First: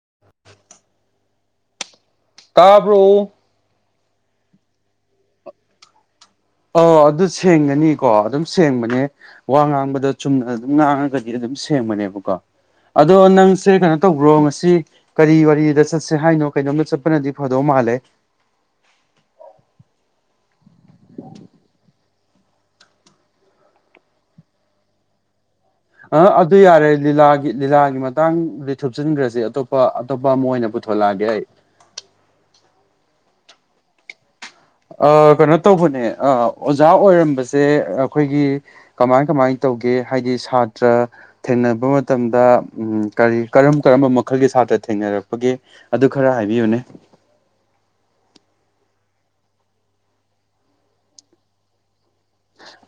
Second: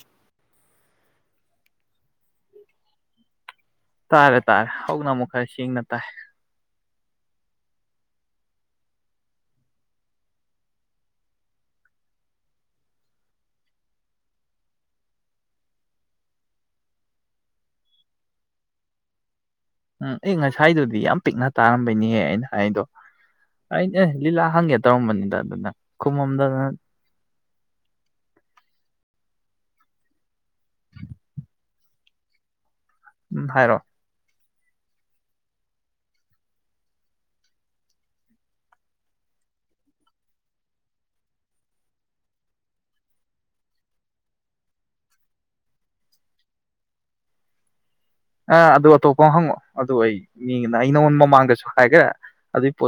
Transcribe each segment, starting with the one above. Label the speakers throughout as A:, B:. A: [inaudible] ꯇꯥꯕ꯭ꯔꯣ
B: ꯇꯥꯔꯦ ꯇꯥꯔꯦ ꯍꯧꯛꯅ ꯑꯃꯨꯛ ꯈꯔ ꯁꯦꯡꯅ ꯇꯥꯏ
A: ꯑꯣ ꯑꯗꯨ ꯁꯦꯡꯒꯅꯤꯀꯣ ꯑꯗꯨꯝ ꯁꯦꯡꯕꯅꯦ ꯋꯥ ꯉꯥꯡꯕꯗ ꯆꯨꯝꯅ ꯑꯗꯨꯝ ꯉꯥꯡꯉꯒꯗꯤ ꯑꯗꯨꯝ ꯁꯦꯡꯕꯅꯦꯕꯀꯣ ꯑꯗꯣ ꯅꯡꯁꯦ ꯀꯩꯅꯣ ꯇꯧꯕ꯭ꯔꯣ ꯉꯁꯤ ꯀꯔꯤ ꯋꯥꯔꯤꯗ ꯆꯠꯁꯦ ꯍꯥꯏꯅꯣ ꯀꯩꯅꯣꯝꯗ ꯆꯠꯄꯅꯗꯤ ꯐꯗꯧ ꯃꯥꯜꯂꯦ
B: ꯎꯝ ꯑꯦ ꯉꯁꯥꯏꯗꯨꯗꯤ ꯌꯥꯝ ꯄꯤꯛꯅ ꯇꯥꯔꯝꯕꯩꯅꯤꯍꯦ ꯑꯩꯅ ꯍꯥꯏꯗꯣ ꯑꯩꯅ ꯑꯦ ꯂꯤꯂꯥ ꯍꯡꯒꯦ ꯇꯧꯔꯝꯕꯅꯤꯗ ꯑꯗꯨꯅ
A: ꯑ ꯑꯗꯨ
B: ꯈꯨꯝꯃꯝꯗꯗꯅ
A: ꯌꯥꯔꯦ ꯂꯤꯂꯥꯒꯤ ꯂꯤꯂꯥꯒꯤ ꯃꯇꯥꯡꯗꯤ ꯊꯨꯞꯆꯤꯟꯈ꯭ꯔꯁꯦ ꯑꯇꯣꯞꯄ ꯑꯇꯣꯞꯄ ꯑꯃ ꯑꯣꯏꯅ ꯄꯨꯊꯣꯂꯛꯑꯒꯦ ꯑꯩ
B: ꯎꯝ ꯍꯥꯏꯔꯣ
A: ꯀꯩꯅꯣ ꯇꯧꯕꯅꯦ ꯑꯣꯖꯥ ꯑꯣꯏꯔꯝꯕꯁꯦ ꯑꯩꯈꯣꯏꯒꯤ ꯀꯃꯥꯏ ꯀꯃꯥꯏ ꯇꯧꯒꯦ ꯍꯥꯏꯗꯤ ꯁꯥꯇ꯭ꯔ ꯊꯦꯡꯅꯕ ꯃꯇꯝꯗ ꯀꯔꯤ ꯀꯔꯝ ꯀꯔꯝꯕ ꯃꯈꯜꯒꯤ ꯁꯥꯇ꯭ꯔ ꯊꯦꯡꯅꯔꯛꯄꯒꯦ ꯑꯗꯨ ꯈꯔ ꯍꯥꯏꯕꯤꯌꯨꯅꯦ
B: ꯑ ꯑꯗꯨ ꯑꯇꯣꯞꯄ ꯑꯃ ꯍꯉꯛꯑꯣ ꯑꯗꯨ ꯑꯩ ꯃꯤꯅ ꯑꯩ ꯅꯉꯣꯟ ꯃꯃꯥꯡꯗꯁꯨ ꯍꯥꯏꯈ꯭ꯔ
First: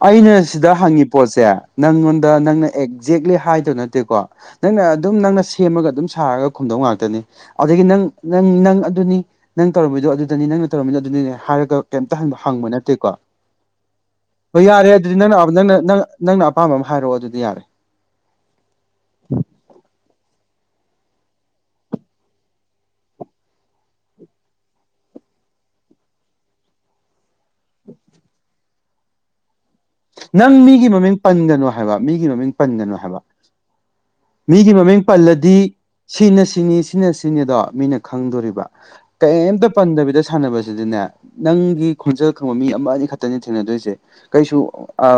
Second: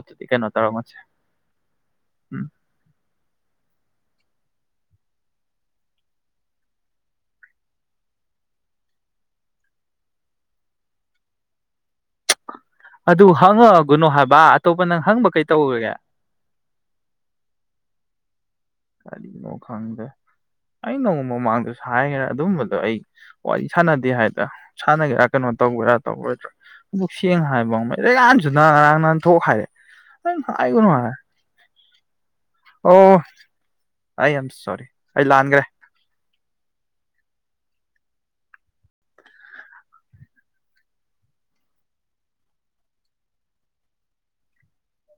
A: ꯑꯩꯅ ꯁꯤꯗ ꯍꯉꯤ ꯄꯣꯠꯁꯦ ꯅꯉꯣꯟꯗ
B: ꯎꯝ
A: ꯅꯡꯅ ꯑ ꯖꯦꯛꯂꯤ ꯍꯥꯏꯗꯧ ꯅꯠꯇꯦꯀꯣ ꯅꯡꯅ ꯑꯗꯨꯝ ꯅꯡꯅ ꯁꯦꯝꯃꯒ ꯑꯗꯨꯝ ꯁꯥꯔꯒ ꯈꯡꯗꯧ ꯉꯥꯛꯇꯅꯤ ꯑꯗꯒꯤ ꯅꯡ ꯅꯡ ꯅꯡ ꯑꯗꯨꯅꯤ ꯅꯡ ꯇꯧꯔꯝꯃꯤꯗꯣ ꯑꯗꯨꯗꯅꯤ ꯅꯡ ꯇꯧꯔꯝꯃꯤꯗꯨ ꯑꯗꯨꯗꯅꯦ ꯍꯥꯏꯔꯒ ꯀꯩꯝꯇ ꯍꯩꯃꯥ
B: ꯑꯗꯨ ꯍꯉꯥꯒꯨꯅꯣ ꯍꯥꯏ
A: ꯍꯣꯏ ꯌꯥꯔꯦ ꯑꯗꯨꯗꯤ ꯅꯡꯅ ꯅ ꯅꯡꯅ ꯑꯄꯥꯝꯕ ꯑꯃ ꯍꯥꯏꯔꯛꯑꯣ ꯑꯗꯨꯗꯤ ꯌꯥꯔꯦ
B: ꯀꯔꯤꯅꯣ ꯈꯡꯗꯦ ꯑꯩ ꯅꯣꯡ ꯃꯃꯥꯡꯗꯁꯨ ꯍꯥꯏꯒꯦꯔꯥ ꯑꯗꯨꯝꯕꯗꯣ ꯑꯩ ꯋꯥꯔꯤ ꯁꯥꯟꯅꯗꯦ ꯍꯥꯏꯗ ꯁꯥꯟꯅꯒꯦꯔꯥ ꯀꯩꯅꯣ ꯇꯧꯒꯣꯏꯔꯥ ꯇꯧꯒꯣꯏꯗ꯭ꯔꯥ ꯑꯗꯨꯛ ꯁꯦꯡꯅ ꯍꯥꯏꯕ ꯌꯥꯝꯥꯟꯁꯨꯅ ꯉꯔꯥꯡ ꯅꯍꯥꯟ ꯊꯣꯛ ꯍꯥꯏꯔꯦ ꯅꯪ
A: ꯅꯡ ꯃꯤꯒꯤ
B: ꯍꯥꯏꯒꯅꯨ ꯍꯥꯏ
A: ꯃꯃꯤꯡ ꯄꯟꯒꯅꯨ ꯍꯥꯏꯕ ꯃꯤꯒꯤ ꯃꯃꯤꯡ ꯄꯟꯒꯅꯨ ꯍꯥꯏꯕ
B: ꯑꯣ ꯑꯩ ꯑꯦꯝ
A: ꯃꯤꯒꯤ
B: ꯁꯣꯔꯤ
A: ꯃꯃꯤꯡ
B: ꯑꯩ
A: ꯄꯜꯂꯗꯤ
B: ꯂꯥꯟꯈ꯭ꯔꯦ
A: ꯁꯤꯅ ꯁꯤꯅꯤ ꯁꯤꯅ ꯁꯤꯅꯤ ꯑꯗꯣ ꯃꯤꯅ ꯈꯡꯗꯣꯔꯤꯕ ꯀꯩꯝꯇ ꯄꯟꯗꯕꯤꯗ ꯁꯥꯟꯅꯕꯁꯤꯗꯅꯦ ꯅꯡꯒꯤ ꯈꯡꯟꯖꯦꯜ ꯈꯡꯕ ꯃꯤ ꯑꯃ ꯑꯅꯤ ꯈꯛꯇꯅꯤ ꯊꯦꯡꯅꯗꯣꯏꯁꯦ ꯀꯩꯁꯨ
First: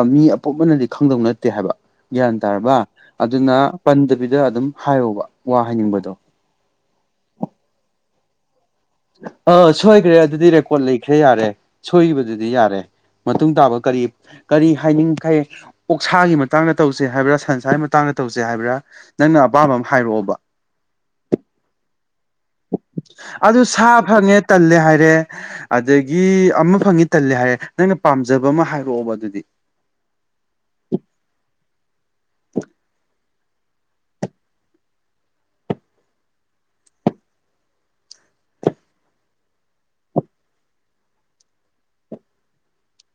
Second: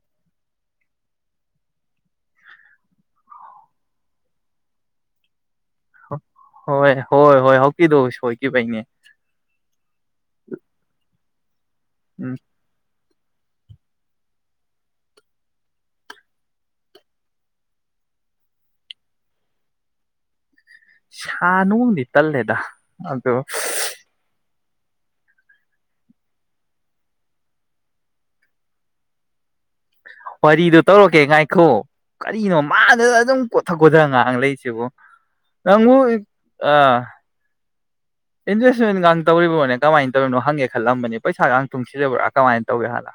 A: ꯃꯤ ꯑꯄꯣꯄꯅꯗꯤ ꯈꯡꯗꯧ ꯅꯠꯇꯦ ꯍꯥꯏꯕ ꯒ꯭ꯌꯥꯟ ꯇꯥꯔꯕ ꯑꯗꯨꯅ ꯄꯟꯗꯕꯤꯗ ꯑꯗꯨꯝ ꯍꯥꯏꯌꯣꯕ ꯋꯥ ꯍꯥꯏꯅꯤꯡꯕꯗꯣ
B: ꯍꯣꯏ ꯍꯣꯏ ꯍꯣꯏ ꯍꯀꯤꯗꯣ ꯍꯣꯏ ꯅꯦ [unintelligible]
A: ꯑꯥ ꯁꯣꯏꯈ꯭ꯔꯦ ꯑꯗꯨꯗꯤ ꯔꯦꯀꯣꯔꯠ ꯂꯩꯈ꯭ꯔꯦ ꯌꯥꯔꯦ
B: ꯎꯝ
A: ꯁꯣꯏꯈꯤꯕꯗꯨꯗꯤ ꯌꯥꯔꯦ ꯃꯇꯨꯡ ꯇꯥꯕ ꯀꯔꯤ ꯀꯔꯤ ꯍꯥꯏꯅꯤꯡꯈꯩ ꯑꯣꯛꯁꯥꯒꯤ ꯃꯇꯥꯡꯗ ꯇꯧꯁꯦ ꯍꯥꯏꯕ꯭ꯔꯥ ꯁꯟꯁꯥꯒꯤ ꯃꯇꯥꯡꯗ ꯇꯧꯁꯦ ꯍꯥꯏꯕ꯭ꯔꯥ ꯅꯪꯅ ꯑꯄꯥꯝꯕ ꯑꯃ ꯍꯥꯏꯔꯛꯑꯣꯕ
B: ꯁ ꯅꯣꯡꯅꯤ [unintelligible] ꯇꯜꯂꯦꯗ ꯑꯗꯨꯣ
A: ꯑꯗꯨ ꯁꯥ ꯐꯪꯉꯦ ꯇꯜꯂꯦ ꯍꯥꯏꯔꯦ ꯑꯗꯒꯤ ꯑꯃ ꯐꯪꯉꯤ ꯇꯜꯂꯦ ꯍꯥꯏꯔꯦ ꯅꯪꯅ ꯄꯥꯝꯖꯕ ꯑꯃ ꯍꯥꯏꯔꯛꯑꯣꯕ ꯑꯗꯨꯗꯤ
B: ꯋꯥꯔꯤꯗꯣ ꯇꯧꯔꯛꯀꯦ ꯉꯥꯏꯈꯣ ꯀꯔꯤꯅꯣ ꯃꯥꯗꯨꯗ ꯑꯗꯨꯝ ꯀꯣꯊ ꯀꯣꯊ ꯉꯥꯏꯍꯥꯛ ꯂꯩꯁꯤꯕꯨ ꯅꯪꯕꯨ ꯑ ꯏꯟꯚꯦꯁꯃꯦꯟꯒ ꯇꯧꯔꯤꯕ꯭ꯔꯣꯅꯦ ꯀꯃꯥꯏꯅ ꯇꯧꯔꯤꯅꯣ ꯍꯪꯒꯦ ꯈꯜꯂꯝꯕꯅꯤ ꯄꯩꯁꯥꯒ ꯇꯨꯡꯁꯤꯜꯂꯤꯔꯕ꯭ꯔꯥ ꯀꯃꯥꯏ ꯇꯧꯒꯦ ꯍꯥꯟꯅ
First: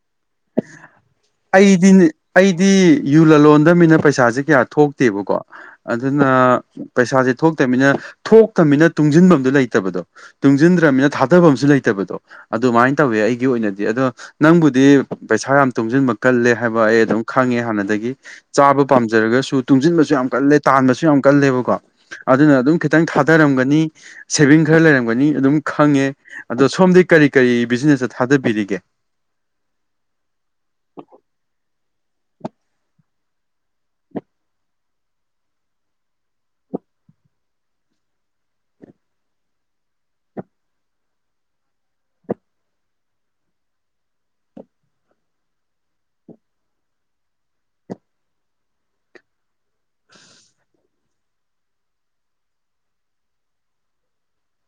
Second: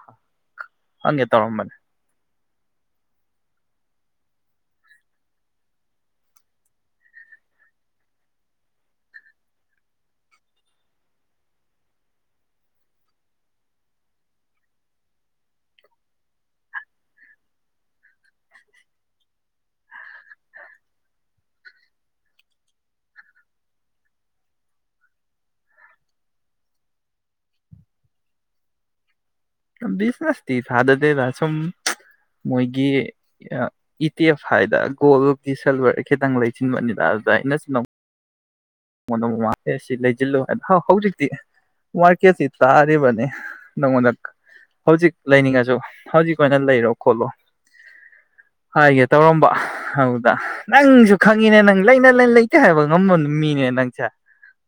B: ꯍꯪꯒꯦ ꯇꯧꯔꯝꯕꯅꯦ
A: ꯑꯩꯗꯤꯅꯦ ꯑꯩꯗꯤ ꯌꯨ ꯂꯂꯣꯟꯗꯕꯅꯤꯅ ꯄꯩꯁꯥꯁꯤ ꯀꯌꯥ ꯊꯣꯛꯇꯦꯕꯀꯣ ꯑꯗꯨꯅ ꯄꯩꯁꯥꯁꯦ ꯊꯣꯛꯇꯅꯤꯅ ꯊꯣꯛꯇꯅꯤꯅ ꯇꯨꯡꯁꯤꯟꯐꯝꯗꯨ ꯂꯩꯇꯕꯗꯣ ꯇꯨꯡꯁꯤꯟꯗ꯭ꯔꯅꯤꯅ ꯊꯥꯗꯐꯝꯁꯨ ꯂꯩꯇꯕꯗꯣ ꯑꯗꯨꯃꯥꯏꯅ ꯇꯧꯋꯦ ꯑꯩꯒꯤ ꯑꯣꯏꯅꯗꯤ ꯑꯗꯣ ꯅꯪꯕꯨꯗꯤ ꯄꯩꯁꯥ ꯌꯥꯝ ꯇꯨꯡꯁꯤꯟꯕ ꯀꯜꯂꯦ ꯍꯥꯏꯕ ꯑꯩ ꯑꯗꯨꯝ ꯈꯪꯉꯦ ꯍꯥꯟꯅꯗꯒꯤ ꯆꯥꯕ ꯄꯥꯝꯖꯔꯒꯁꯨ ꯇꯨꯡꯁꯤꯟꯕꯁꯨ ꯌꯥꯝ ꯀꯜꯂꯦ ꯇꯥꯟꯕꯁꯨ ꯌꯥꯝ ꯀꯜꯂꯦꯕꯀꯣ ꯑꯗꯨꯅ ꯑꯗꯨꯝ ꯈꯤꯇꯪ ꯊꯥꯗꯔꯝꯒꯅꯤ ꯁꯦꯚꯤꯡ ꯈꯔ ꯂꯩꯔꯝꯒꯅꯤ ꯑꯗꯨꯝ ꯈꯪꯉꯦ ꯑꯗꯣ ꯁꯣꯝꯗꯤ ꯀꯔꯤ ꯀꯔꯤ ꯕꯤꯖꯤꯅꯦꯁꯇ ꯊꯥꯗꯕꯤꯔꯤꯒꯦ
B: ꯁ ꯅꯁꯤꯇ ꯐꯥꯗꯗ ꯇꯁꯨꯝ ꯃꯣꯏꯒꯤ ꯏ ꯇꯤ ꯑꯦꯐ ꯍꯥꯏꯗ ꯒꯣꯜꯗꯤꯤ ꯁꯤꯜꯚꯔ ꯈꯤꯇꯪ ꯂꯩꯁꯤꯟꯕꯅꯤꯅ ꯑꯗꯨꯗ ꯑꯩꯅꯆꯤꯟꯜ ꯅꯪꯉꯣꯟꯗ ꯃꯃꯥꯡ ꯑꯦ ꯁꯤ ꯂꯩꯁꯤꯜꯂꯨ ꯍꯥꯏ ꯍꯧꯖꯤꯛꯇꯤ ꯃꯥꯔꯀꯦꯠꯁꯤ ꯇꯥꯔꯤꯕꯅꯤ ꯅꯪꯉꯣꯟꯗ ꯍꯧꯖꯤꯛ ꯂꯩꯅꯤꯡꯉꯁꯨ ꯍꯧꯖꯤꯛ ꯑꯣꯏꯅ ꯂꯩꯔꯣ ꯈꯣꯠꯂꯣ ꯍꯥꯏꯒꯦ ꯇꯧꯔꯝꯕ ꯍꯥꯎꯗ ꯅꯪꯁꯨ ꯈꯪꯉꯤꯅꯦ ꯅꯪ ꯂꯩꯥꯏꯅ ꯂꯥꯏꯟ ꯂꯩꯇꯦ ꯍꯥꯏꯕ ꯉꯃ ꯃꯤꯅꯦꯅ ꯅꯪꯁꯦ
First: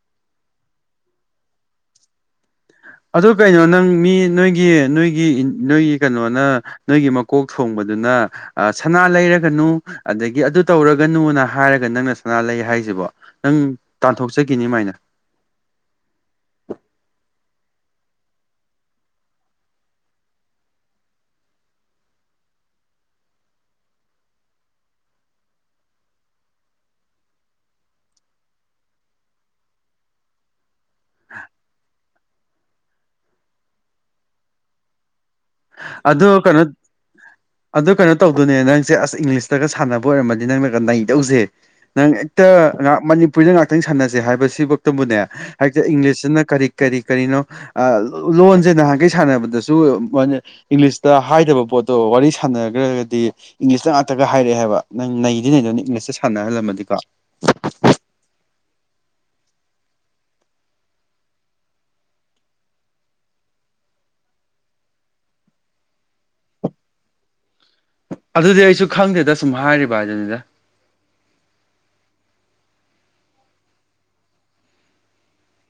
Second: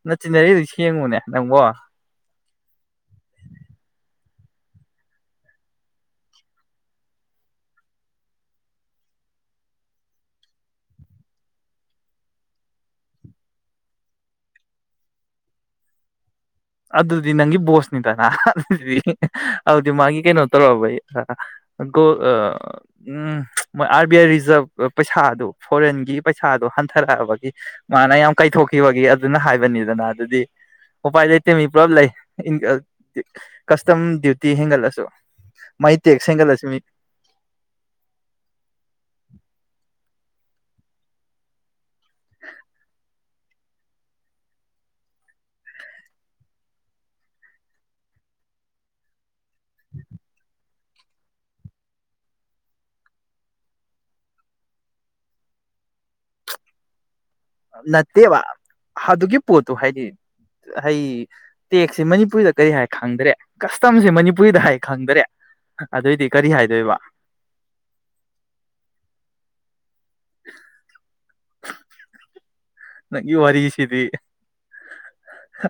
B: ꯅ ꯆꯤꯟꯅꯔꯤ ꯑꯗꯨ ꯁꯦꯡꯉꯨꯅꯦ ꯅꯪꯕꯣ
A: ꯑꯗꯨ ꯀꯩꯅꯣ ꯅꯪ ꯃꯤ ꯅꯣꯏꯒꯤ ꯅꯣꯏꯒꯤ ꯅꯣꯏꯒꯤ ꯀꯩꯅꯣꯅ ꯅꯣꯏꯒꯤ ꯃꯀꯣꯛ ꯊꯣꯡꯕꯗꯨꯅ ꯁꯅꯥ ꯂꯩꯔꯒꯅꯨ ꯑꯗꯒꯤ ꯑꯗꯨ ꯇꯧꯔꯒꯅꯨꯅ ꯍꯥꯏꯔꯒ ꯅꯪꯅ ꯁꯅꯥ ꯂꯩ ꯍꯥꯏꯁꯤꯕꯣ ꯅꯪ ꯇꯥꯟꯊꯣꯛꯆꯈꯤꯅꯤꯃꯥꯏꯅ
B: ꯑꯗꯨꯗꯤ ꯅꯪꯒꯤ ꯕꯣꯁꯅꯤꯗꯅ ꯑꯗꯨꯗꯤ ꯑꯗꯨꯗꯤ ꯃꯥꯒꯤ ꯀꯩꯅꯣ ꯇꯧꯔꯛꯑꯕꯩ ꯎ ꯑꯥꯔꯕꯤ ꯑꯥꯏ ꯔꯤꯖꯥꯕ ꯄꯩꯁꯥꯗꯨ ꯐꯣꯔꯦꯟꯒꯤ ꯄꯩꯁꯥꯗꯨꯣ ꯍꯟꯊꯔꯛꯑꯕꯒꯤ ꯃꯥꯅ ꯌꯥꯝ ꯀꯥꯏꯊꯣꯛꯈꯤꯕꯒꯤ ꯑꯗꯨꯅ ꯍꯥꯏꯕꯅꯤꯗꯅ ꯑꯗꯨꯗꯤ ꯎꯄꯥꯏ ꯃꯤ ꯄ꯭ꯔꯣꯞ ꯂꯩ ꯀꯁꯇꯝ ꯗ꯭ꯌꯨꯇꯤ ꯍꯦꯟꯒꯠꯂꯁꯨ ꯃꯥꯏ
A: ꯑꯗꯨ
B: ꯇꯦꯛꯁ
A: ꯀꯩꯅꯣ
B: ꯍꯦꯟꯒꯠꯂꯁꯨ ꯃꯤ
A: ꯑꯗꯨ ꯀꯩꯅꯣ ꯇꯧꯗꯨꯅꯦ ꯅꯪꯁꯦ ꯑꯁ ꯏꯪꯂꯤꯁꯇꯒ ꯁꯥꯟꯅꯕ ꯑꯣꯏꯔꯝꯃꯗꯤ ꯅꯪꯅ ꯅꯩꯗꯧꯁꯦ ꯅꯪ ꯍꯦꯛꯇ ꯃꯅꯤꯄꯨꯔꯤꯗ ꯉꯍꯇꯪ ꯁꯥꯟꯅꯁꯦ ꯍꯥꯏ ꯁꯤꯐꯛꯇꯕꯨꯅꯦ ꯍꯦꯛꯇ ꯏꯪꯂꯤꯁꯁꯤꯅ ꯀꯔꯤ ꯀꯔꯤ ꯀꯔꯤꯅꯣ ꯂꯣꯟꯁꯦ ꯅꯍꯥꯟꯈꯩ ꯁꯥꯟꯅꯕꯗ ꯆ ꯃꯅꯦ ꯏꯪꯂꯤꯁꯇ ꯍꯥꯏꯗꯕ ꯄꯣꯠꯇꯣ ꯋꯥꯔꯤ ꯁꯥꯟꯅꯈ꯭ꯔꯒꯗꯤ ꯏꯪꯂꯤꯁꯇ ꯉꯥꯛꯇꯒ ꯍꯥꯏꯔꯛꯑꯦ ꯍꯥꯏꯕ ꯅꯪ ꯅꯩꯗꯤ ꯅꯩꯗꯨꯅ ꯏꯪꯂꯤꯁꯇ ꯁꯥꯟꯅꯍꯜꯂꯝꯃꯗꯤꯀꯣ
B: ꯅꯠꯇꯦꯕ ꯑꯗꯨꯒꯤ ꯄꯣꯠꯇꯣ ꯍꯥꯏꯗꯤ ꯑꯩ ꯇꯦꯛꯁꯦ ꯃꯅꯤꯄꯨꯔꯤꯗ ꯀꯔꯤ ꯍꯥꯏ ꯈꯪꯗ꯭ꯔꯦ ꯀꯁꯇꯝꯁꯦ ꯃꯅꯤꯄꯨꯔꯤꯗ ꯍꯥꯏ ꯈꯪꯗꯔꯦ ꯑꯗꯨꯑꯣꯏꯗꯤ ꯀꯔꯤ ꯍꯥꯏꯗꯣꯏꯕ
A: ꯑꯗꯨꯗꯤ ꯑꯩꯁꯨ ꯈꯪꯗꯦꯗ ꯁꯨꯝ ꯍꯥꯏꯔꯤ ꯖꯅꯤꯗ
B: ꯅꯪꯒꯤ ꯋꯥꯔꯤꯁꯤꯗꯤ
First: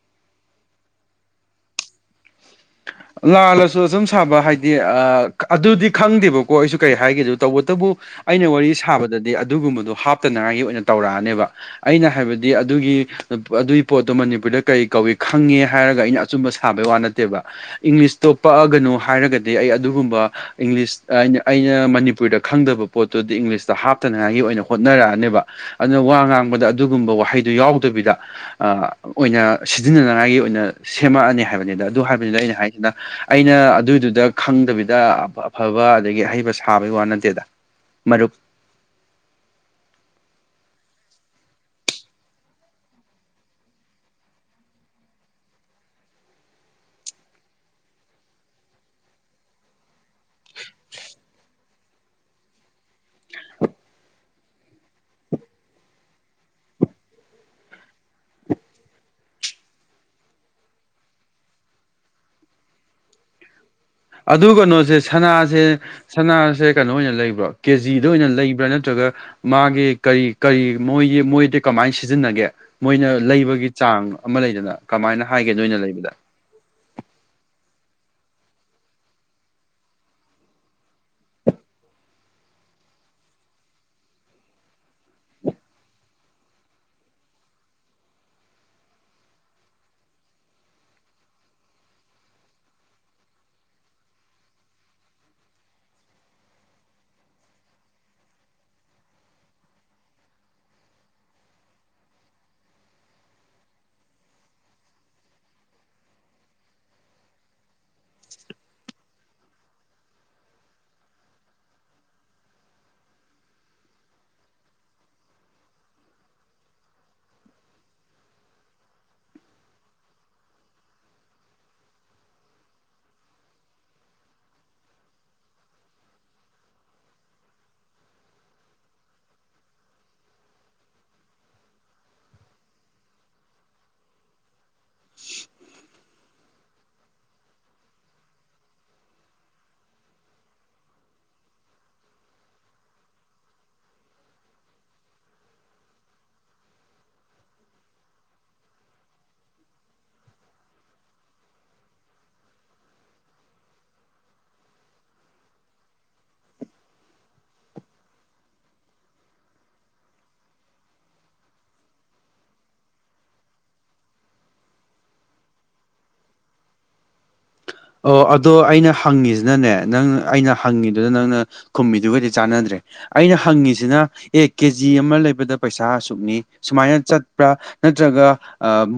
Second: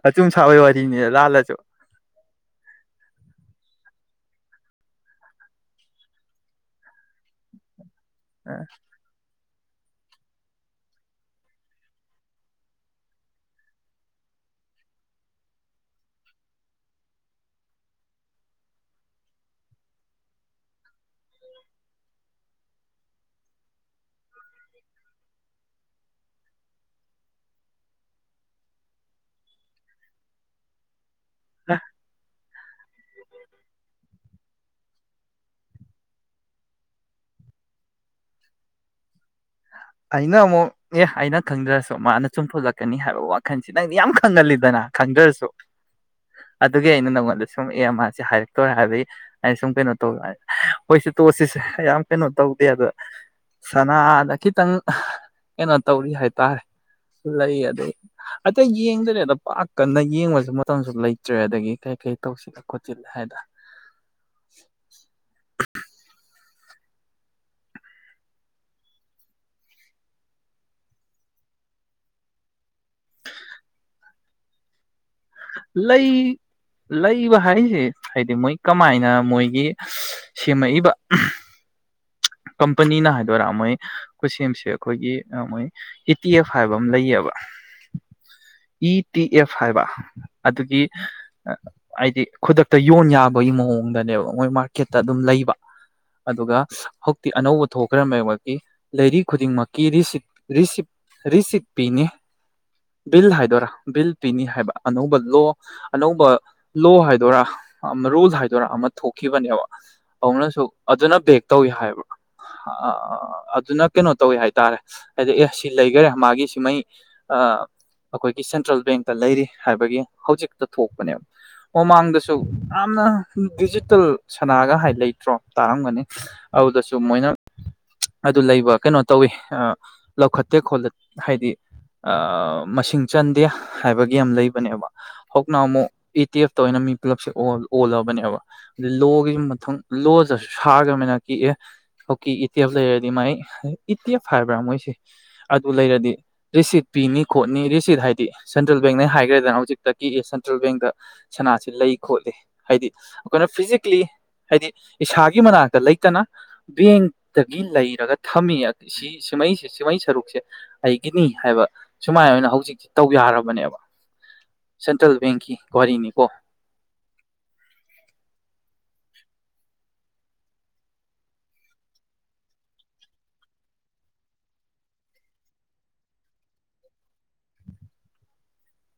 B: ꯑꯆꯨꯝ ꯁꯥꯕꯩ ꯋꯥꯔꯤꯅꯤ ꯂꯥꯜꯂꯁꯨ
A: ꯂꯥꯜꯂꯁꯨ ꯑꯁꯨꯝ ꯁꯥꯕ ꯍꯥꯏꯗꯤ ꯑꯗꯨꯗꯤ ꯈꯪꯗꯦꯕꯀꯣ ꯑꯩꯁꯨ ꯀꯩ ꯍꯥꯏꯒꯦ ꯇꯧꯕꯇꯕꯨ ꯑꯩꯅ ꯋꯥꯔꯤ ꯁꯥꯕꯗꯗꯤ ꯑꯗꯨꯒꯨꯝꯕꯗꯣ ꯍꯥꯞꯇꯅꯉꯥꯏꯒꯤ ꯑꯣꯏꯅ ꯇꯧꯔꯛꯑꯅꯦꯕ ꯑꯩꯅ ꯍꯥꯏꯕꯗꯤ ꯑꯗꯨꯒꯤ ꯑꯗꯨꯏ ꯄꯣꯠꯇꯣ ꯃꯅꯤꯄꯨꯔꯗ ꯀꯔꯤ ꯀꯧꯏ ꯈꯪꯉꯦ ꯍꯥꯏꯔꯒ ꯑꯩꯅ ꯑꯆꯨꯝꯕ ꯁꯥꯕꯩ ꯋꯥ ꯅꯠꯇꯦꯕ ꯏꯪꯂꯤꯁꯇꯣ ꯄꯛꯑꯒꯅꯨ ꯍꯥꯏꯔꯒꯗꯤ ꯑꯩ ꯑꯗꯨꯒꯨꯝꯕ ꯏꯪꯂꯤꯁ ꯑꯩꯅ ꯑꯩꯅ ꯃꯅꯤꯄꯨꯔꯗ ꯈꯪꯗꯕ ꯄꯣꯠꯇꯨꯗꯤ ꯏꯪꯂꯤꯁꯇ ꯍꯥꯞꯇꯅꯉꯥꯏꯒꯤ ꯑꯣꯏꯅ ꯍꯣꯠꯅꯔꯛꯑꯅꯦꯕ ꯑꯗꯨꯅ ꯋꯥ ꯉꯥꯡꯕꯗ ꯑꯗꯨꯒꯨꯝꯕ ꯋꯥꯍꯩꯗꯨ ꯌꯥꯎꯗꯕꯤꯗ ꯑꯣꯏꯅ ꯁꯤꯖꯤꯟꯅꯅꯤꯡꯉꯥꯏꯒꯤ ꯑꯣꯏꯅ ꯁꯦꯝꯃꯛꯑꯅꯤ ꯍꯥꯏꯕꯅꯤꯗ ꯑꯗꯨ ꯍꯥꯏꯕꯗꯨꯗ ꯑꯩꯅ ꯍꯥꯏ ꯑꯗꯨꯅ ꯑꯩꯅ ꯑꯗꯨꯏꯗꯨꯗ ꯈꯪꯗꯕꯤꯗ ꯑꯐꯕ ꯑꯗꯒꯤ ꯑꯍꯩꯕ ꯁꯥꯕꯒꯤ ꯋꯥ ꯅꯠꯇꯦꯗ ꯃꯔꯨꯞ
B: ꯑꯩꯅ ꯑꯃꯨꯛ ꯑꯦ ꯑꯩꯅ ꯈꯪꯗ꯭ꯔꯁꯨ ꯃꯥꯅ ꯆꯨꯝꯊꯣꯂꯛꯀꯅꯤ ꯍꯥꯏꯕ ꯋꯥꯈꯟꯁꯤ ꯅꯪꯗꯤ ꯌꯥꯝ ꯈꯪꯍꯜꯂꯤꯗꯅ ꯈꯪꯗ꯭ꯔꯁꯨ ꯑꯗꯨꯒꯤ ꯑꯩꯅ ꯅꯪꯉꯣꯟꯗ ꯁꯨꯝ ꯑꯦ ꯃꯥꯁꯦ ꯍꯥꯏꯔꯛꯇꯣꯔꯦ ꯍꯥꯏꯕꯗꯤ ꯑꯩꯅ ꯁꯨꯝ ꯀꯩꯅꯣ ꯇꯧ ꯍꯣꯏꯁꯨ ꯇꯣꯠꯁꯤꯁꯦ ꯌꯥꯝ ꯀꯩꯅꯣ ꯇꯧꯗꯦ ꯑꯗ ꯁꯅꯥꯗ ꯈꯤꯇꯪ ꯀꯩꯅꯣ ꯇꯧꯔꯤ ꯍꯥꯏꯇꯥꯔꯦ ꯂꯩ ꯑꯗꯩ ꯑꯇꯩ ꯌꯦꯡꯗ꯭ꯔꯦꯗ ꯄꯥꯛ ꯀꯟꯅ ꯌꯦꯡꯕꯁꯨ ꯃꯇꯝꯁꯨ ꯂꯩꯇ꯭ꯔꯦ ꯑꯗꯒꯤ ꯀꯩ ꯀꯩ ꯇꯧꯁꯤꯜꯂꯦ ꯈꯣꯠꯆꯤꯜꯂꯦ ꯍꯥꯏꯗꯅ
A: ꯑꯗꯨ ꯀꯩꯅꯣꯁꯦ ꯁꯅꯥꯁꯦ ꯁꯅꯥ ꯁꯦ ꯀꯩꯅꯣ ꯑꯣꯏꯅ ꯂꯩꯕ꯭ꯔꯣ ꯀꯦꯖꯤꯗ ꯑꯣꯏꯅ ꯂꯩꯕ꯭ꯔꯥ ꯅꯠꯇ꯭ꯔꯒ ꯃꯥꯒꯤ ꯀꯔꯤ ꯀꯔꯤ ꯃꯣꯏꯒꯤ ꯃꯣꯏꯗꯤ ꯀꯃꯥꯏꯅ ꯁꯤꯖꯤꯟꯅꯒꯦ ꯃꯣꯏꯅ ꯂꯩꯕꯒꯤ ꯆꯥꯡ ꯑꯃ ꯂꯩꯗꯅ ꯀꯃꯥꯏꯅ ꯍꯥꯏꯒꯦ ꯅꯣꯏꯅ ꯂꯩꯕꯗ
B: ꯂꯩ ꯂꯩꯕ ꯍꯥꯏꯁꯦ ꯍꯥꯏꯗꯤ ꯃꯣꯏ ꯀꯃꯥꯏꯅ ꯃꯣꯏꯒꯤ ꯁꯦꯝꯃꯛꯏꯕ ꯀꯝꯄꯅꯤꯅ ꯍꯥꯏꯗꯣꯏꯔꯥ ꯃꯣꯏ ꯈꯨꯠꯁꯦꯝꯁꯦ ꯑꯩꯈꯣꯏꯒꯤ ꯃꯣꯏ ꯏ ꯇꯤ ꯑꯦꯐ ꯍꯥꯏꯕ ꯑꯃ ꯂꯩꯌꯦꯕ ꯏ ꯇꯤ ꯑꯦꯐ ꯍꯥꯏꯕ ꯑꯗꯨꯒꯤ ꯍꯥꯏꯗꯤ ꯈꯨꯗꯛꯇ ꯌꯣꯟ ꯌꯥꯕꯒꯤ ꯃꯑꯣꯡꯗꯅꯦꯕ ꯃꯣꯏ ꯃꯥꯔꯀꯦꯠꯇ ꯑꯗꯨꯝ ꯂꯩꯕ ꯑꯗꯨꯒ ꯇꯤ ꯑꯅꯧꯕ ꯊꯣꯛꯈ꯭ꯔꯦ ꯃꯌꯕꯒꯤ ꯂꯩꯔꯤ ꯈꯨꯗꯤꯡꯃꯛꯀꯤ ꯔꯤꯁꯤꯞ ꯔꯤꯁꯤꯞ ꯔꯤꯁꯤꯞ ꯄꯤꯅꯤ ꯕꯤꯜ ꯍꯥꯏꯗꯣꯏꯔꯥ ꯕꯤꯜ ꯄꯤꯅꯤ ꯍꯥꯏꯕ ꯑꯅꯧꯕ ꯂꯣ ꯑꯅꯧꯕ ꯂꯣ ꯍꯥꯏꯗꯣꯏꯔꯥ ꯔꯨꯜ ꯍꯥꯏꯗꯣꯏꯔꯥ ꯑꯃ ꯊꯣꯛꯈꯤꯕꯅꯦꯕ ꯑꯗꯨꯅꯁꯨ ꯑꯗꯨꯅ ꯕꯦꯛ ꯇꯧꯏ ꯍꯥꯏꯕ ꯑꯗꯨꯅ ꯀꯩꯅꯣ ꯇꯧꯋꯤ ꯍꯥꯏꯇꯥꯔꯦ ꯍꯥꯏꯗꯤ ꯑꯦ ꯁꯤ ꯂꯩꯈꯔꯦ ꯃꯥꯒꯤ ꯁꯤꯃꯩ ꯑꯩꯈꯣꯏꯒꯤ ꯁꯦꯟꯇ꯭ꯔꯦꯜ ꯕꯦꯡꯇ ꯂꯩꯔꯤ ꯍꯥꯏꯕꯒꯤ ꯍꯧꯖꯤꯛꯇ ꯊꯣꯛꯄꯅꯦꯕ ꯃꯃꯥꯡꯗꯁꯨ ꯌꯥꯝꯅ ꯗꯤꯖꯤꯇꯦꯜ ꯁꯅꯥꯒ ꯍꯥꯏ ꯂꯩꯇ꯭ꯔꯣ ꯇꯥꯔꯝꯒꯅꯤ ꯑꯗꯨꯗꯁꯨ ꯁ ꯃꯣꯏꯅ ꯑꯗꯨ ꯂꯩꯕ ꯀꯩꯅꯣ ꯇꯧꯋꯤ ꯂꯧꯈꯠꯇꯦ ꯈꯣ ꯍꯥꯏꯗꯤ ꯃꯁꯤꯡ ꯆꯟꯗꯦ ꯍꯥꯏꯕꯒꯤ ꯌꯥꯝ ꯂꯩꯕꯅꯦꯕ ꯍꯧꯅ ꯑꯃꯨꯛ ꯏ ꯇꯤ ꯑꯦꯐꯇ ꯑꯣꯏꯅ ꯃꯤ ꯄꯨꯂꯞꯁꯦ ꯑꯣꯜꯂꯕꯅꯦꯕ ꯑ ꯂꯣꯒꯤꯁꯨ ꯃꯊꯪ ꯂꯣꯗꯁꯨ ꯁꯥꯈꯅꯤꯅ ꯀꯤꯛꯑꯦ ꯑꯣꯀꯤ ꯏ ꯇꯤ ꯑꯦꯐ ꯂꯩꯔꯗꯤ ꯃꯥꯏ ꯏ ꯇꯤ ꯑꯦꯐ ꯍꯥꯏꯕ꯭ꯔꯥ ꯃꯣꯏꯁꯦ ꯑꯗꯨ ꯂꯩꯔꯗꯤ ꯔꯤꯁꯤꯠ ꯄꯤꯅꯤ ꯈꯣꯠꯅꯤ ꯔꯤꯁꯤꯠ ꯍꯥꯏꯗꯤ ꯁꯦꯟꯇ꯭ꯔꯦꯜ ꯕꯦꯡꯅ ꯍꯥꯏꯈ꯭ꯔꯦꯗꯅ ꯍꯧꯖꯤꯛꯇ ꯀꯤ ꯑꯦ ꯁꯦꯟꯇ꯭ꯔꯦꯜ ꯕꯦꯡꯗ ꯁꯅꯥꯁꯤ ꯂꯩ ꯈꯣꯠꯂꯤ ꯍꯥꯏꯗꯤ ꯑꯩꯈꯣꯏꯅ ꯐꯤꯖꯤꯀꯦꯜꯂꯤ ꯍꯥꯏꯗꯤ ꯏꯁꯥꯒꯤ ꯃꯅꯥꯛꯇ ꯂꯩꯇꯅ ꯕꯦꯡꯇꯒꯤ ꯂꯩꯔꯒ ꯊꯝꯃꯤ ꯁꯤ ꯁꯨꯃꯩꯁꯦ ꯁꯨꯃꯩ ꯁꯔꯨꯛꯁꯦ ꯑꯩꯒꯤꯅꯤ ꯍꯥꯏꯕ ꯁꯨꯃꯥꯏꯅ ꯑꯣꯏꯅ ꯍꯧꯖꯤꯛꯇꯁꯤ ꯇꯧ ꯌꯥꯔꯕꯅꯦꯕ ꯁꯦꯟꯇ꯭ꯔꯦꯜ ꯕꯦꯡꯀꯤ ꯋꯥꯔꯤꯅꯤꯀꯣ
A: ꯑꯣ ꯑꯗꯣ ꯑꯩꯅ ꯍꯪꯉꯤꯁꯤꯅꯅꯦ ꯅꯪ ꯑꯩꯅ ꯍꯪꯉꯤꯗꯨꯗ ꯅꯪꯅ ꯈꯨꯝꯕꯤꯗꯨꯒꯗꯤ ꯆꯥꯟꯅꯗ꯭ꯔꯦ ꯑꯩꯅ ꯍꯪꯉꯤꯁꯤꯅ ꯑꯦ ꯀꯦꯖꯤ ꯑꯃ ꯂꯩꯕꯗ ꯄꯩꯁꯥ ꯑꯁꯨꯛꯅꯤ ꯁꯨꯃꯥꯏꯅ ꯆꯠꯄ꯭ꯔꯥ ꯅꯠꯇ꯭ꯔꯒ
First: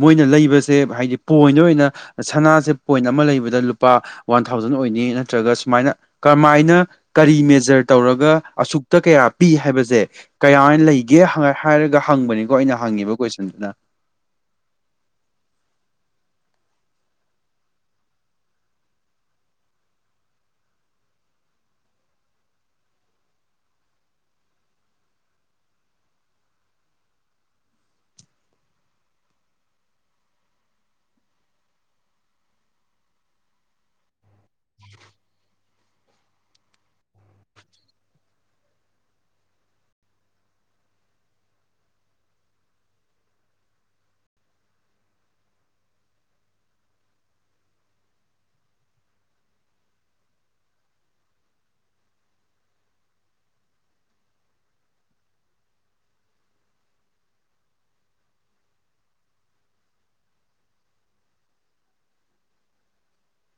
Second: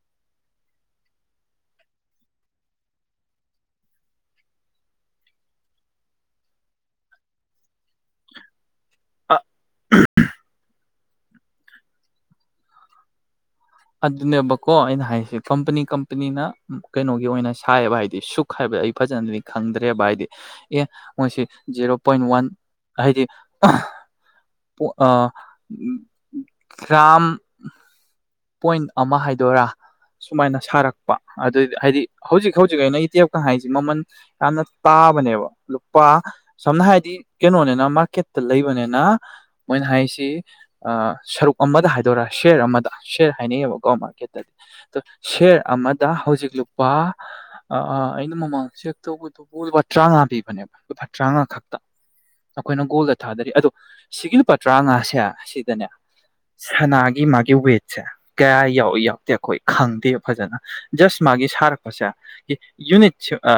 A: ꯃꯣꯏꯅ ꯂꯩꯕꯁꯦ ꯍꯥꯏꯗꯤ ꯄꯣꯏꯟ ꯑꯣꯏꯅ ꯁꯅꯥꯁꯦ ꯄꯣꯏꯟ ꯑꯃ ꯂꯩꯕꯗ ꯂꯨꯄꯥ ꯋꯥꯟ ꯊꯥꯎꯖꯟ ꯑꯣꯏꯅꯤ ꯅꯠꯇ꯭ꯔꯒ ꯁꯨꯃꯥꯏꯅ ꯀꯃꯥꯏꯅ ꯀꯔꯤ ꯃꯦꯖꯔ ꯇꯧꯔꯒ ꯑꯁꯨꯛꯇ ꯀꯌꯥ ꯄꯤ ꯍꯥꯏꯕꯁꯦ ꯀꯌꯥ ꯂꯩ ꯒꯦ ꯍꯥꯏꯔꯒ ꯍꯪꯕꯅꯤꯀꯣ ꯑꯩꯅ ꯍꯪꯉꯤꯕ ꯀꯣꯏꯁꯟꯗꯨꯅ
B: ꯑꯗꯨꯅꯦꯕꯀꯣ ꯑꯩꯅ ꯍꯥꯏꯁꯦ ꯀꯝꯄꯅꯤ ꯀꯝꯄꯅꯤꯅ ꯀꯩꯅꯣꯒꯤ ꯑꯣꯏꯅ ꯁꯥꯏꯌꯦꯕ ꯍꯥꯏꯗꯤ ꯁꯨꯛ ꯍꯥꯏꯕꯗ ꯑꯩ ꯐꯖꯅꯗꯤ ꯈꯪꯗ꯭ꯔꯦꯕ ꯍꯥꯏꯗꯤ ꯑꯦ ꯃꯣꯏꯁꯤ ꯖꯦꯔꯣ ꯄꯣꯏꯟ ꯋꯥꯟ ꯍꯥꯏꯗꯤ ꯒ꯭ꯔꯥꯝ ꯄꯣꯏꯟ ꯑꯃ ꯍꯥꯏꯗꯣꯏꯔꯥ ꯁꯨꯃꯥꯏꯅ ꯁꯥꯔꯛꯄ ꯑꯗꯨꯗꯤ ꯍꯥꯏꯗꯤ ꯍꯧꯖꯤꯛ ꯍꯧꯖꯤꯛ ꯑꯩꯅ ꯏꯇꯦꯞꯀ ꯍꯥꯏꯁꯤ ꯃꯃꯜ ꯌꯥꯝꯅ ꯇꯥꯕꯅꯦꯕ ꯂꯨꯄꯥ ꯁꯝꯅ ꯍꯥꯏꯗꯤ ꯀꯩꯅꯣꯅꯤꯅ ꯃꯥꯔꯀꯦꯠꯇ ꯂꯩꯕꯅꯤꯅ ꯃꯣꯏꯅ ꯍꯥꯏꯁꯤ ꯁꯔꯨꯛ ꯑꯃꯗ ꯍꯥꯏꯗꯣꯏꯔꯥ ꯁꯤꯌꯔ ꯑꯃꯗ ꯁꯤꯌꯔ ꯍꯥꯏꯅꯩꯌꯦꯕꯀꯣ ꯃꯥꯔꯀꯦꯠꯇꯗꯤ ꯑꯗꯣ ꯁꯤꯦꯌꯔ ꯑꯃꯗ ꯍꯧꯖꯤꯛ ꯂꯨꯄꯥ ꯑꯩꯅ ꯃꯃꯥꯡ ꯆꯦꯛ ꯇꯧꯕꯗꯨꯕꯨ ꯂꯨꯄꯥ ꯇꯔꯥꯃꯉꯥ ꯄꯤꯕꯅꯦꯕ ꯂꯨꯄꯥ ꯇꯔꯥꯃꯉꯥ ꯈꯛꯇ ꯑꯩꯈꯣꯏꯅ ꯒꯣꯜꯗ ꯊꯥꯗꯔꯤ ꯑꯗꯣ ꯁꯤꯒꯤ ꯂꯨꯄꯥ ꯇꯔꯥꯉꯥꯁꯦ ꯑꯁꯤꯗꯅꯦ ꯁꯅꯥꯒꯤ ꯃꯥꯒꯤ ꯋꯦꯠ ꯁꯦ ꯀꯌꯥ ꯌꯥꯎꯏ ꯌꯥꯎꯗꯦ ꯑꯩꯈꯣꯏ ꯈꯪꯗꯦ ꯐꯖꯅ ꯖꯁ ꯃꯥꯒꯤ ꯁꯥꯔꯛꯄꯁꯦ ꯌꯨꯅꯤꯠ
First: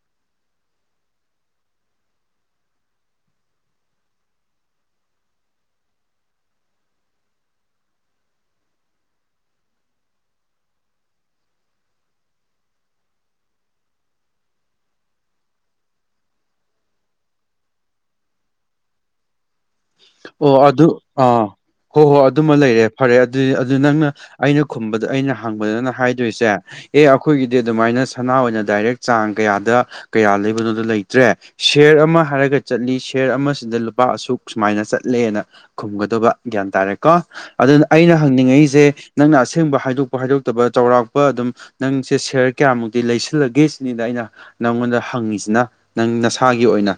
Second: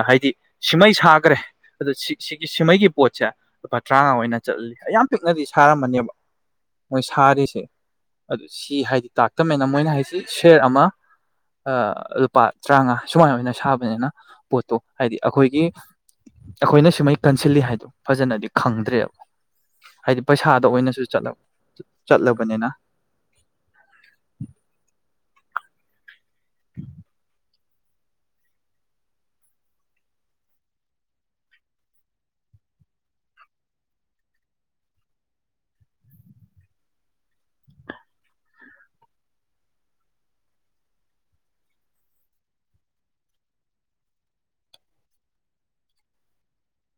B: ꯍꯥꯏꯗꯤ ꯁꯤꯃꯩ ꯁꯥꯈ꯭ꯔꯦ ꯑꯗꯨ ꯁꯤꯒꯤ ꯁꯤꯃꯩꯒꯤ ꯄꯣꯠꯁꯦ ꯂꯨꯄꯥ ꯇꯔꯥꯉꯥ ꯑꯣꯏꯅ ꯆꯠꯂꯤ ꯑꯌꯥꯝ ꯄꯤꯛꯅꯗꯤ ꯁꯥꯔꯝꯃꯅꯦꯕ ꯃꯣꯏ ꯁꯥꯔꯤꯁꯦ ꯑꯗꯨ ꯁꯤ ꯍꯥꯏꯗꯤ ꯇꯥꯛꯇꯕꯅꯤꯅ ꯃꯣꯏꯅ ꯍꯥꯏꯁꯤ ꯁꯦꯌꯔ ꯑꯃ ꯂꯨꯄꯥ ꯇꯔꯥꯃꯉꯥ ꯁꯨꯃꯥꯏ ꯑꯣꯏꯅ ꯁꯥꯕꯅꯤꯅ ꯄꯣꯠꯇꯣ ꯍꯥꯏꯗꯤ ꯑꯩꯈꯣꯏꯒꯤ ꯑꯩꯈꯣꯏꯅ ꯁꯨꯃꯩ ꯀꯟꯁꯤꯜꯂꯤ ꯍꯥꯏꯗꯣ ꯐꯖꯅꯗꯤ ꯈꯪꯗ꯭ꯔꯦꯕ ꯍꯥꯏꯗꯤ
A: ꯑꯣ
B: ꯄꯩꯁꯥꯗ
A: ꯑꯗꯨ
B: ꯑꯣꯏꯅꯁꯨ
A: ꯑꯥ ꯍꯣ ꯍꯣꯏ ꯑꯗꯨꯃ
B: ꯆꯠꯂꯕꯅꯤꯅ
A: ꯂꯩꯔꯦ ꯐꯔꯦ ꯑꯗꯨꯗꯤ ꯑꯗꯨ ꯅꯪꯅ ꯑꯩꯅ ꯈꯨꯝꯕꯗ ꯑꯩꯅ ꯍꯪꯕꯗꯅ ꯍꯥꯏꯗꯣꯏꯁꯦ ꯑꯦ ꯑꯩꯈꯣꯏꯒꯤꯗꯤ ꯑꯗꯨꯃꯥꯏꯅ ꯁꯅꯥ ꯑꯣꯏꯅ ꯗꯥꯏꯔꯦꯛ ꯆꯥꯡ ꯀꯌꯥꯗ ꯀꯌꯥ ꯂꯩꯕꯅꯣꯗ ꯂꯩꯇ꯭ꯔꯦ ꯁꯤꯌꯔ ꯑꯃ ꯍꯥꯏꯔꯒ ꯆꯠꯂꯤ ꯁꯤꯌꯔ ꯑꯃꯁꯤꯗ ꯂꯨꯄꯥ ꯑꯁꯨꯛ ꯁꯨꯃꯥꯏꯅ ꯆꯠꯂꯦꯅ ꯈꯨꯝꯒꯗꯕ ꯒ꯭ꯌꯥꯟ ꯇꯥꯔꯦꯀꯣ ꯑꯗꯨꯅ ꯑꯩꯅ ꯍꯪꯅꯤꯡꯉꯛꯁꯦ ꯅꯪꯅ ꯑꯁꯦꯡꯕ ꯍꯥꯏꯗꯣꯛꯄ ꯍꯥꯏꯗꯣꯛꯇꯕ ꯆꯥꯎꯧꯔꯥꯛꯄ ꯑꯗꯨꯝ ꯅꯪꯁꯦ ꯁꯌꯔ ꯀꯌꯥꯃꯨꯛꯇꯤ ꯂꯩꯁꯤꯜꯂꯒꯦ ꯁꯤꯅꯤꯗ ꯑꯩꯅ ꯅꯪꯉꯣꯟꯗ ꯍꯪꯉꯤꯁꯤꯅ ꯅꯪ ꯅꯁꯥꯒꯤ ꯑꯣꯏꯅ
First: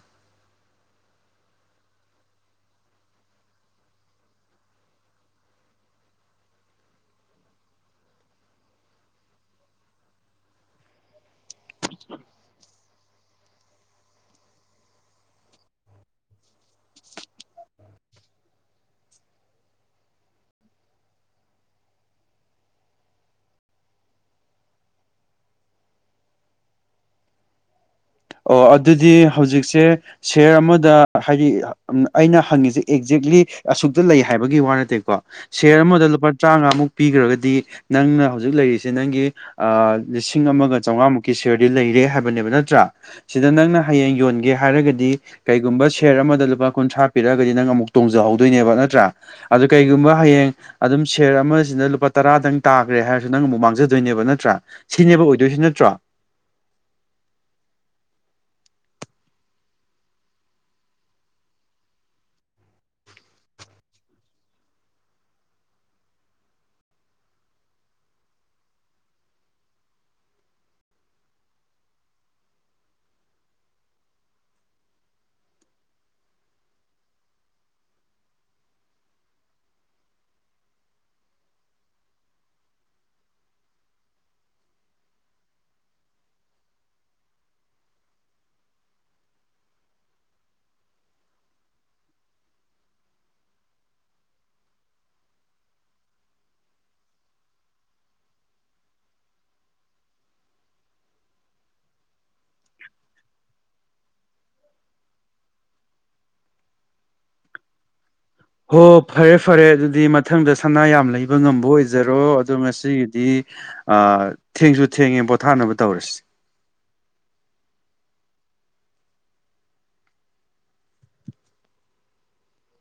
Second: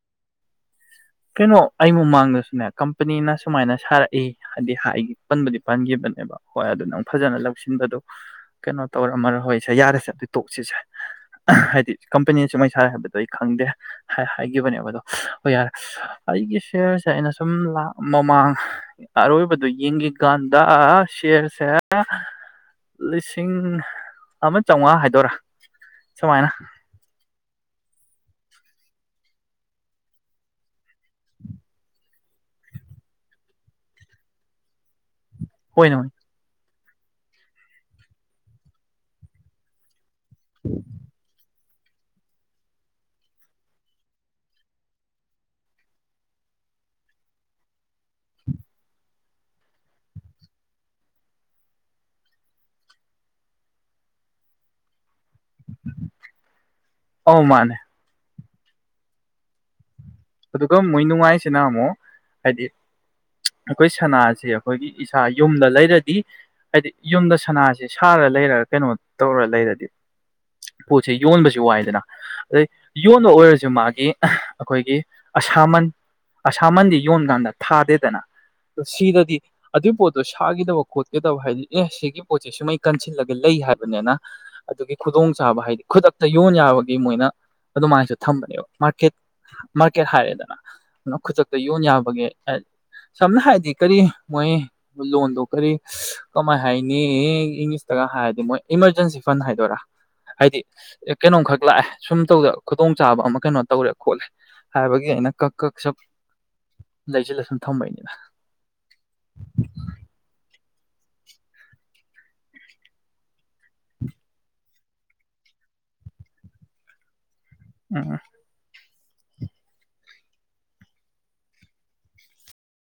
B: ꯀꯩꯅꯣ ꯑꯩ ꯃꯃꯥꯡꯗꯁꯨꯅꯦ ꯀꯝꯄꯅꯤꯅ ꯁꯨꯃꯥꯏꯅ ꯁꯥꯔꯛꯏ ꯍꯥꯏꯗꯤ ꯄꯟꯕꯗꯤ ꯄꯟꯈꯤꯕꯅꯦꯕ ꯍꯣꯏ ꯑꯗꯨ ꯅꯪ ꯐꯖꯅ ꯂꯧꯁꯤꯟꯕꯗꯣ ꯀꯩꯅꯣ ꯇꯧꯔꯝꯃꯔ ꯍꯣꯏꯁꯦ ꯌꯥꯔꯁꯦ ꯑꯗꯨ ꯇꯣꯛꯁꯤꯁꯦ ꯍꯥꯏꯗꯤ ꯀꯝꯄꯅꯤꯅ ꯁꯨꯃꯥꯏ ꯁꯥꯔꯦ ꯍꯥꯏꯕꯗꯣ ꯑꯩ ꯈꯪꯗꯦ ꯍꯥꯏꯈꯤꯕꯅꯦꯕ ꯑꯗꯣ ꯍꯣꯏ ꯌꯥꯔꯦ ꯑꯩꯒꯤ ꯁꯤꯌꯥꯔꯁꯦ ꯑꯩꯅ ꯁꯨꯝ ꯃꯃꯥꯡ ꯑꯔꯣꯏꯕꯗ ꯌꯦꯡꯈꯤꯀꯥꯟꯗ ꯁꯤꯌꯔꯁꯦ ꯂꯤꯁꯤꯡ ꯑꯃ ꯆꯥꯝꯃꯉꯥ ꯍꯥꯏꯗꯣꯏꯔꯥ ꯁꯨꯃꯥꯏꯅ
A: ꯑꯣ ꯑꯗꯨꯗꯤ ꯍꯧꯖꯤꯛꯁꯦ ꯁꯤꯌꯔ ꯑꯃꯗ ꯍꯥꯏꯗꯤ ꯑꯩꯅ ꯍꯪꯉꯤꯁꯦ ꯑꯦꯛꯖꯦꯛꯂꯤ ꯑꯁꯨꯛꯇ ꯂꯩ ꯍꯥꯏꯕꯒꯤ ꯋꯥ ꯅꯠꯇꯦꯀꯣ ꯁꯤꯌꯔ
B: ꯑꯣꯏꯅ
A: ꯑꯃꯗ ꯂꯨꯄꯥ ꯇꯔꯥꯃꯉꯥꯃꯨꯛ ꯄꯤꯈ꯭ꯔꯒꯗꯤ ꯅꯪꯅ ꯍꯧꯖꯤꯛ ꯂꯩꯔꯤꯁꯦ ꯅꯪꯒꯤ ꯂꯤꯁꯤꯡ ꯑꯃꯒ ꯆꯥꯝꯃꯉꯥꯃꯨꯛꯀꯤ ꯁꯤꯌꯔꯗꯤ ꯂꯩꯔꯦ ꯍꯥꯏꯕꯅꯦꯕ ꯅꯠꯇ꯭ꯔꯥ ꯁꯤꯗ ꯅꯪꯅ ꯍꯌꯦꯡ ꯌꯣꯟꯒꯦ ꯍꯥꯏꯔꯒꯗꯤ ꯀꯩꯒꯨꯝꯕ ꯁꯦꯌꯔ ꯑꯃꯗ ꯂꯨꯄꯥ ꯀꯨꯟꯊ꯭ꯔꯥ ꯄꯤꯔꯛꯑꯒꯗꯤ ꯅꯪ ꯑꯃꯨꯛ ꯇꯣꯡꯖꯍꯧꯗꯣꯏꯅꯦꯕ ꯅꯠꯇ꯭ꯔꯥ ꯑꯗꯨ ꯀꯩꯒꯨꯝꯕ ꯍꯌꯦꯡ ꯑꯗꯨꯝ ꯁꯦꯌꯔ ꯑꯃꯁꯤꯅ ꯂꯨꯄꯥ ꯇꯔꯥꯗꯪ ꯇꯥꯈ꯭ꯔꯦ ꯍꯥꯏꯔꯁꯨ ꯅꯪ ꯑꯃꯨꯛ ꯃꯥꯡꯖꯗꯣꯏꯅꯦꯕ ꯅꯠꯇ꯭ꯔꯥ ꯁꯤꯅꯦꯕ ꯑꯣꯏꯗꯣꯏꯁꯤ ꯅꯠꯇ꯭ꯔꯣ
B: ꯑꯣ ꯃꯥꯅꯦ ꯑꯗꯨꯒ ꯃꯣꯏ ꯅꯨꯡꯉꯥꯏꯁꯤꯅ ꯑꯃꯨꯛ ꯍꯥꯏꯗꯤ ꯑꯩꯈꯣꯏ ꯁꯅꯥꯁꯦ ꯑꯩꯈꯣꯏꯒꯤ ꯏꯁꯥ ꯌꯨꯝꯗ ꯂꯩꯔꯗꯤ ꯍꯥꯏꯗꯤ ꯌꯨꯝꯗ ꯁꯅꯥꯁꯤ ꯁꯥꯔ ꯂꯩꯔ ꯀꯩꯅꯣ ꯇꯧꯔ ꯂꯩꯔꯗꯤ ꯄꯣꯠꯁꯦ ꯌꯣꯟꯕꯁꯨ ꯋꯥꯏꯗꯅ ꯑꯗꯩ ꯌꯣꯟꯕ ꯑꯣꯏꯔꯁꯨ ꯃꯥꯒꯤ ꯑꯩꯈꯣꯏꯒꯤ ꯑꯁꯥꯃꯟ ꯑꯁꯥꯃꯟꯗꯤ ꯌꯣꯟ ꯀꯥꯟꯗ ꯊꯥꯗꯦꯗꯅ ꯑ ꯁꯤꯗꯗꯤ ꯑꯗꯨꯒꯤ ꯄꯣꯠꯇꯣ ꯁꯥꯈꯤꯗꯕ ꯈꯣꯠꯈꯤꯗꯕ ꯍꯥꯏꯗꯤ ꯑꯦ ꯁꯤꯒꯤ ꯄꯣꯠꯁꯦ ꯁꯨꯃꯩ ꯀꯟꯁꯤꯜꯂꯒ ꯂꯩ ꯍꯥꯏꯕꯅꯤꯅ ꯑꯗꯨꯒꯤ ꯈꯨꯗꯣꯡꯆꯥꯥꯕ ꯍꯥꯏꯗꯤ ꯈꯨꯗꯛꯇ ꯌꯣꯟ ꯌꯥꯕꯒꯤ ꯃꯣꯏꯅ ꯑꯗꯨꯃꯥꯏꯁꯨ ꯊꯝꯕꯅꯦꯕ ꯃꯥꯔꯀꯦꯠ ꯃꯥꯔꯀꯦꯠ ꯍꯥꯏꯔꯦꯗꯅ ꯈꯨꯗꯛꯇ ꯌꯣꯟ ꯌꯥꯕꯒꯦ ꯁꯝꯅ ꯍꯥꯏꯔꯗꯤ ꯀꯔꯤ ꯃꯣꯏ ꯂꯣꯟꯗꯣ ꯀꯔꯤ ꯀꯃꯥꯏ ꯍꯥꯏꯅꯤ ꯏꯪꯂꯤꯁꯇꯒ ꯍꯥꯏꯔꯗꯤ ꯃꯣꯏ ꯏꯃꯥꯔꯖꯦꯟꯁꯤ ꯐꯟ ꯍꯥꯏꯗꯣꯏꯔꯥ ꯍꯥꯏꯗꯤ ꯀꯩꯅꯣꯝꯈꯛ ꯂꯥꯛꯑꯦ ꯁꯨꯝ ꯇꯧꯗ ꯈꯨꯗꯣꯡꯆꯥꯥꯕ ꯑꯃ ꯀꯩꯅꯣ ꯇꯧꯔꯦ ꯈꯣꯠꯂꯦ ꯍꯥꯏꯕꯒꯤ ꯑꯩꯅ ꯀꯛ ꯀꯛ ꯁꯞ ꯂꯩꯁꯤꯜꯂ ꯁꯨꯝ ꯊꯝꯝꯕꯩꯅꯤꯅ
A: ꯍꯣ ꯐꯔꯦ ꯐꯔꯦ ꯑꯗꯨꯗꯤ ꯃꯊꯪꯗ ꯁꯅꯥ ꯌꯥꯝ ꯂꯩꯕ ꯉꯝꯕ ꯑꯣꯏꯖꯔꯣ ꯑꯗꯣ ꯉꯁꯤꯒꯤꯗꯤ ꯊꯦꯡꯁꯨ ꯊꯦꯡꯉꯦ ꯄꯣꯊꯥꯅꯕ ꯇꯧꯔꯁꯤ
B: ꯑꯥ